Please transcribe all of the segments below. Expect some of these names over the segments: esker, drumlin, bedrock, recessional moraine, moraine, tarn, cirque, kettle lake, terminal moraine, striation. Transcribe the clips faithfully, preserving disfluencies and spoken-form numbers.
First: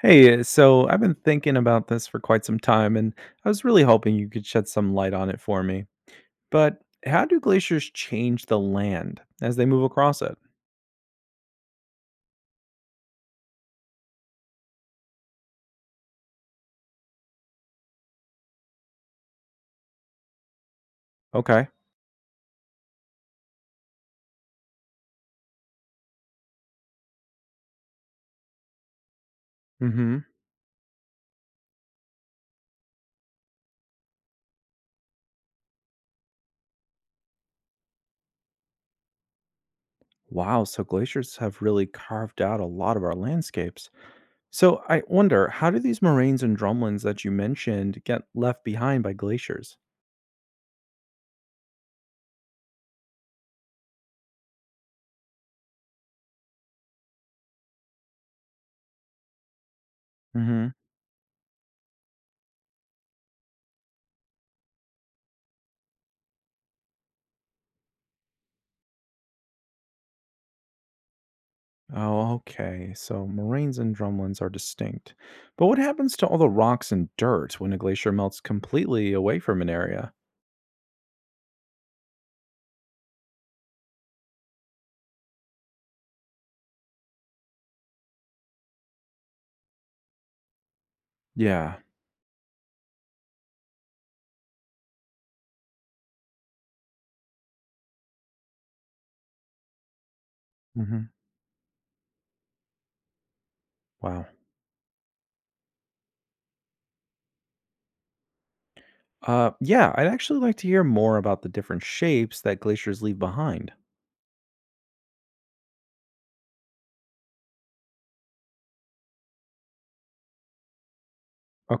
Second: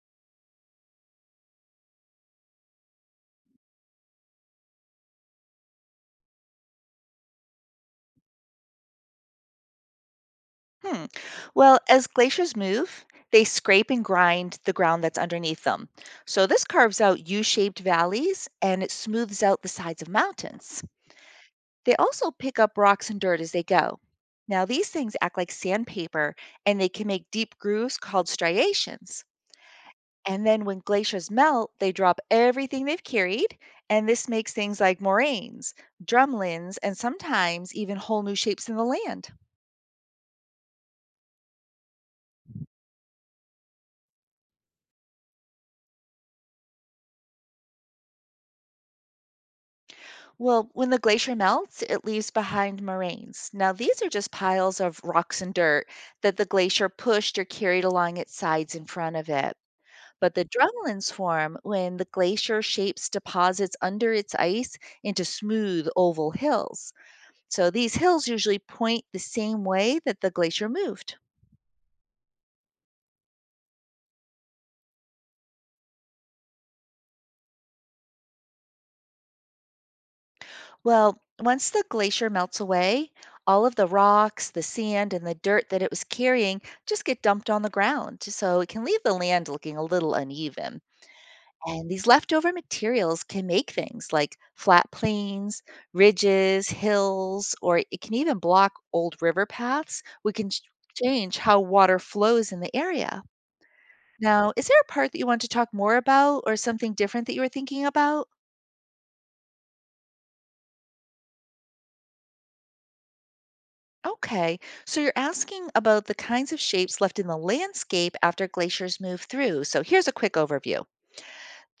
Hey, uh, so I've been thinking about this for quite some time, and I was really hoping you could shed some light on it for me. But how do glaciers change the land as they move across it? Hmm. Well, as glaciers move, they scrape and grind the ground that's underneath them. So this carves out U shaped valleys and it smooths out the sides of mountains. Okay. They also pick up rocks and dirt as they go. Now, these things act like sandpaper and they can make deep grooves called striations. Mm-hmm. And then when glaciers melt, they drop everything they've carried. And this makes things like moraines, drumlins, and sometimes even whole new shapes in the land. Wow, so glaciers have really carved out a lot of our landscapes. So I wonder, how do these moraines and drumlins that you mentioned get left behind by glaciers? Well, when the glacier melts, it leaves behind moraines. Now, these are just piles of rocks and dirt that the glacier pushed or carried along its sides in front of it. But the Mm-hmm. drumlins form when the glacier shapes deposits under its ice into smooth oval hills. So these hills usually point the same way that the glacier moved. Oh, okay. So moraines and drumlins are distinct. But what happens to all the rocks and dirt when a glacier melts completely away from an area? Well, once the glacier melts away, all of the rocks, the sand, and the dirt that it was carrying just get dumped on the ground. So it can leave the land looking a little uneven. Yeah. And these leftover materials can make things like flat plains, ridges, hills, or it can even block old river paths. We can ch- Mhm. change how water flows in the area. Wow. Now, is there a part that you want to talk more about or something different that you were thinking about? Uh, yeah, I'd actually like to hear more about the different shapes that glaciers leave behind. Okay, so you're asking about the kinds of shapes left in the landscape after glaciers move through. So here's a quick overview.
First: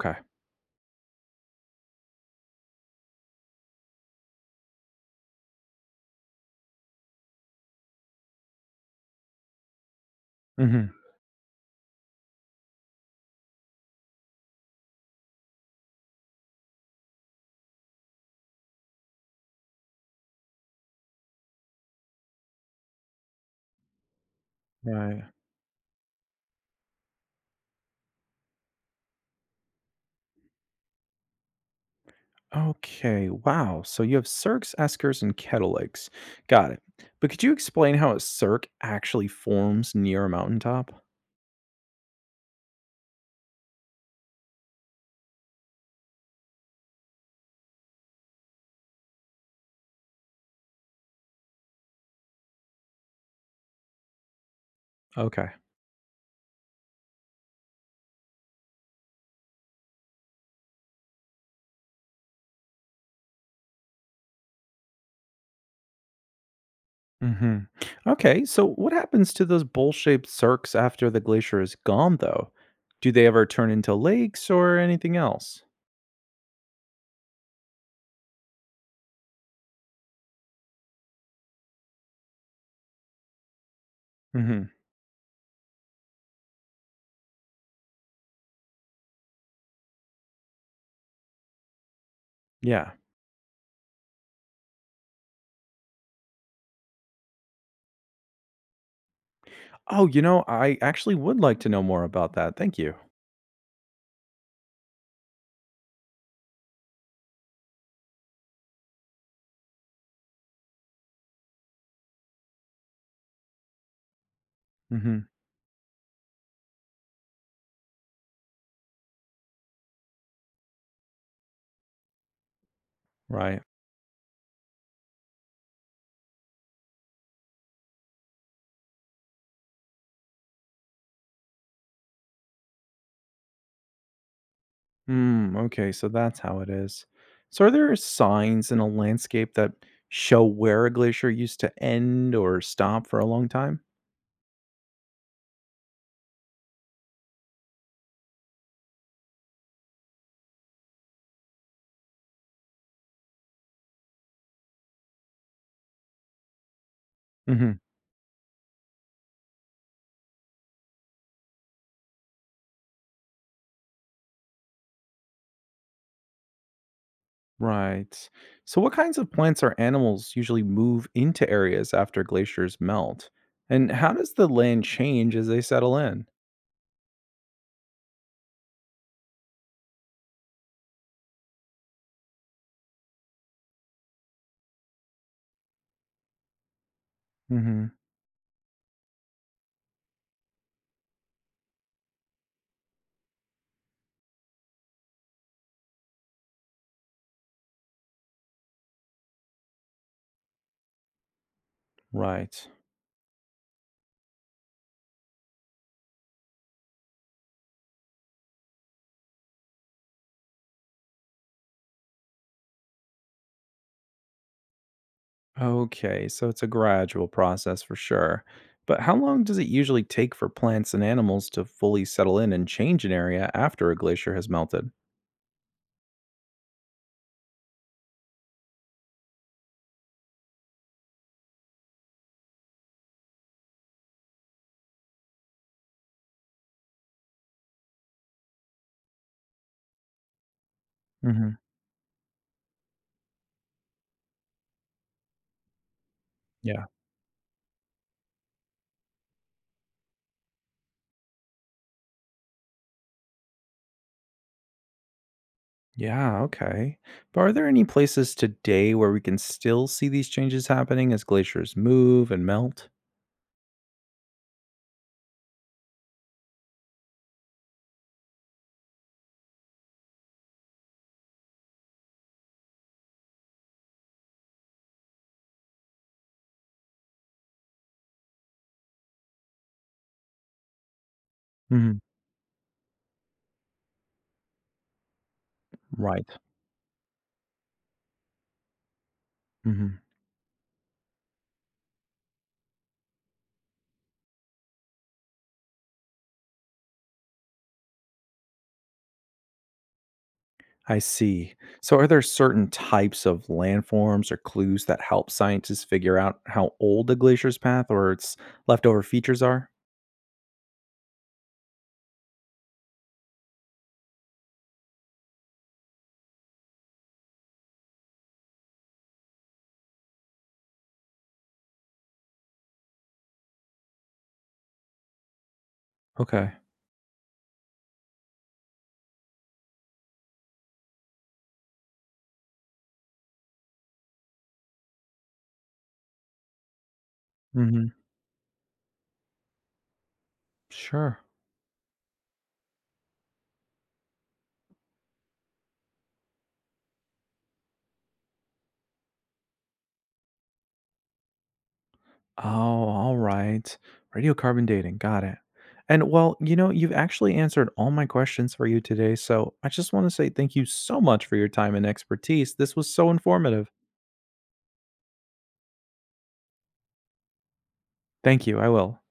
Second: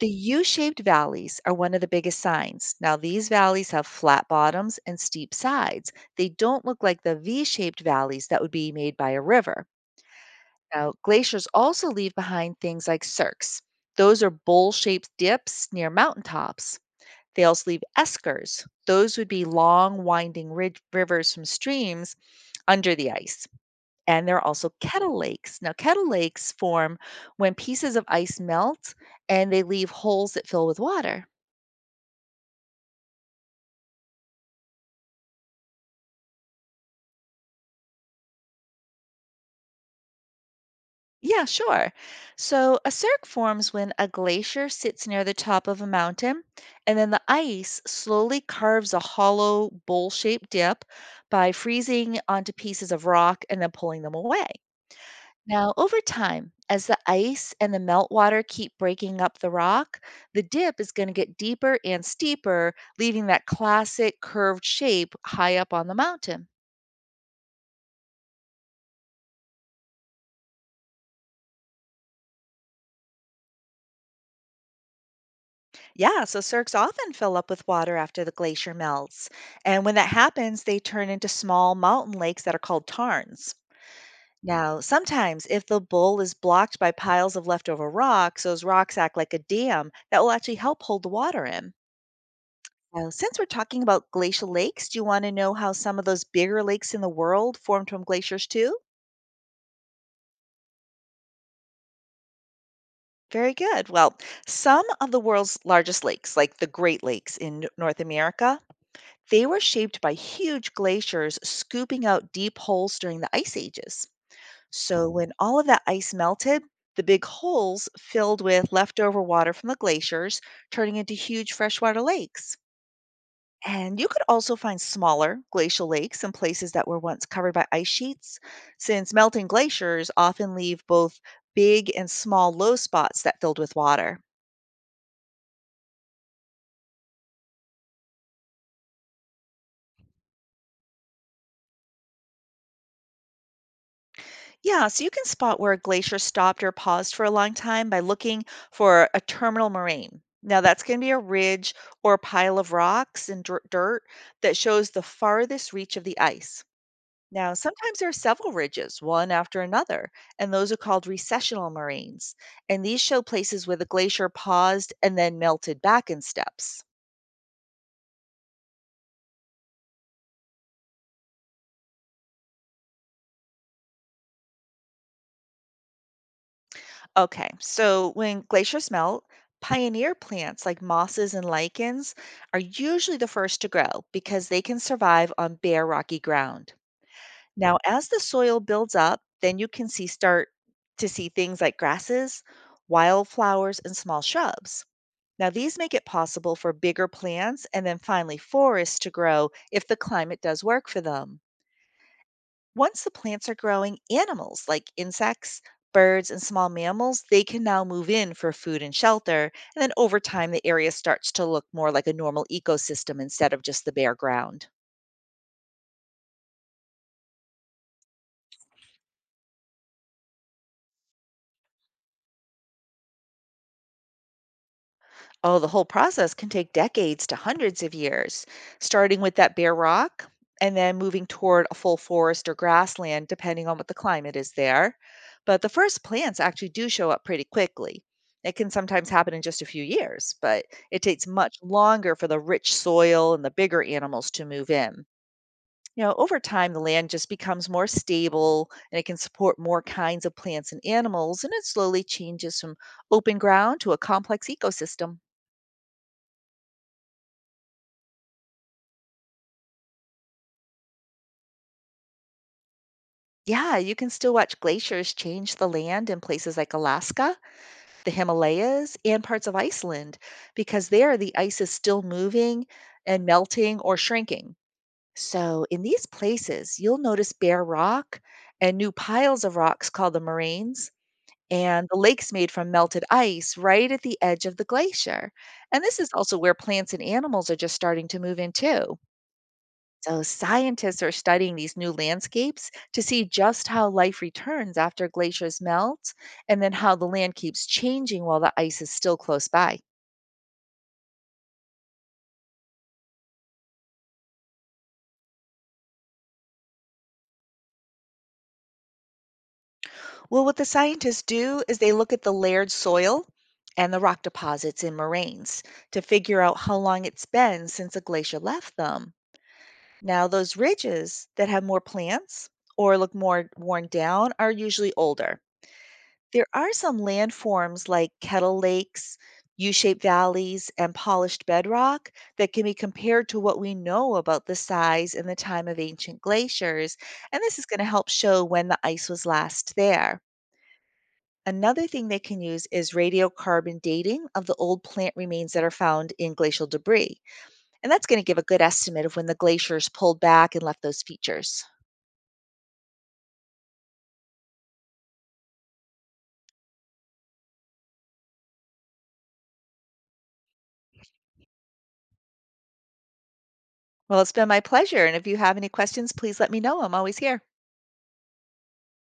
The U shaped valleys are one of the biggest signs. Now, these valleys have flat bottoms and steep sides. They don't look like the V shaped valleys that would be made by a river. Hmm. Now, glaciers also leave behind things like cirques, those are bowl shaped dips near mountaintops. They also leave eskers, those would be long, winding rid- rivers from streams under the ice, and there are also kettle Right. lakes. Now, kettle lakes form when pieces of ice melt and they leave holes that fill with water. Okay. Wow. So you have cirques, eskers, and kettle lakes. Got it. But could you explain how a cirque actually forms near a mountaintop? Yeah, sure. So a cirque forms when a glacier sits near the top of a mountain, and then the ice slowly carves a hollow bowl shaped dip by freezing onto pieces of rock and then pulling them away. Okay. Now, over time, as the ice and the meltwater keep breaking up the rock, the dip is going to get deeper and steeper, leaving that classic curved shape high up on the mountain. Hmm. Okay. So what happens to those bowl-shaped cirques after the glacier is gone, though? Do they ever turn into lakes or anything else? Yeah, so cirques often fill up with water after the glacier melts. And when that happens, they turn into small mountain lakes that are called tarns. Hmm. Now, sometimes if the bowl is blocked by piles of leftover rocks, those rocks act like a dam that will actually help hold the water in. Yeah. Now, since we're talking about glacial lakes, do you want to know how some of those bigger lakes in the world formed from glaciers too? Oh, you know, I actually would like to know more about that. Thank you. Very good. Well, some of the world's largest lakes, like the Great Lakes in N- North America, they were shaped by huge glaciers scooping out deep holes during the ice ages. So Mhm. when all of that ice melted, the big holes filled with leftover water from the glaciers, turning into huge freshwater lakes. Right. And you could also find smaller glacial lakes in places that were once covered by ice sheets, since melting glaciers often leave both big and small low spots that filled with water. Mm, okay, so that's how it is. So are there signs in a landscape that show where a glacier used to end or stop for a long time? Yeah, so you can spot where a glacier stopped or paused for a long time by looking for a terminal moraine. Now, that's going to be a ridge or a pile of rocks and dir- dirt that shows the farthest reach of the ice. Now, Hmm. sometimes there are several ridges, one after another, and those are called recessional moraines. And these show places where the glacier paused and then melted back in steps. Right. So what kinds of plants or animals usually move into areas after glaciers melt? And how does the land change as they settle in? Okay, so when glaciers melt, pioneer plants like mosses and lichens are usually the first to grow because they can survive on bare rocky ground. Now, Hmm. as the soil builds up, then you can see start to see things like grasses, wildflowers, and small shrubs. Now, these make it possible for bigger plants and then finally forests to grow if the climate does work for them. Right. Once the plants are growing, animals like insects, birds, and small mammals, they can now move in for food and shelter. And then over time, the area starts to look more like a normal ecosystem instead of just the bare ground. Okay, so it's a gradual process for sure. But how long does it usually take for plants and animals to fully settle in and change an area after a glacier has melted? Oh, the whole process can take decades to hundreds of years, starting with that bare rock and then moving toward a full forest or grassland, depending on what the climate is there. But the first plants actually do show up pretty quickly. It can sometimes happen in just a few years, but it takes Hmm. much longer for the rich soil and the bigger animals to move in. You know, over time, the Yeah. land just becomes more stable and it can support more kinds of plants and animals, and it slowly changes from open ground to a complex ecosystem. Yeah, okay. But are there any places today where we can still see these changes happening as glaciers move and melt? Yeah, you can still watch glaciers change the land in places like Alaska, the Himalayas, and parts of Iceland, because there the ice is still moving and melting or shrinking. So, in these places, you'll notice bare rock and new piles of rocks called the moraines, and the Hmm. lakes made from melted ice right at the edge of the glacier. And this is also Right. where plants and animals are just starting to move in too. Hmm. So, scientists are studying these new landscapes to see just how life returns after glaciers melt and then how the land keeps changing while the ice is still close by. I see. So are there certain types of landforms or clues that help scientists figure out how old a glacier's path or its leftover features are? Well, what the scientists do is they look at the layered soil and the rock deposits in moraines to figure out how long it's been since a glacier left them. Now, those ridges that have more plants or look more worn down are usually older. There Okay. are some landforms like kettle lakes, U shaped valleys, and polished bedrock that can be compared to what we know about the size and the time of ancient glaciers. And this is going to help show when the ice was last there. Sure. Another thing they can use is radiocarbon dating of the old plant remains that are found in glacial debris. And that's going to give a good estimate of when the glaciers pulled back and left those features. Oh, all right. Radiocarbon dating. Got it. And well, you know, you've actually answered all my questions for you today. So I just want to say thank you so much for your time and expertise. This was so informative. Well, it's been my pleasure. And if you have any questions, please let me know. I'm always here. Thank you. I will.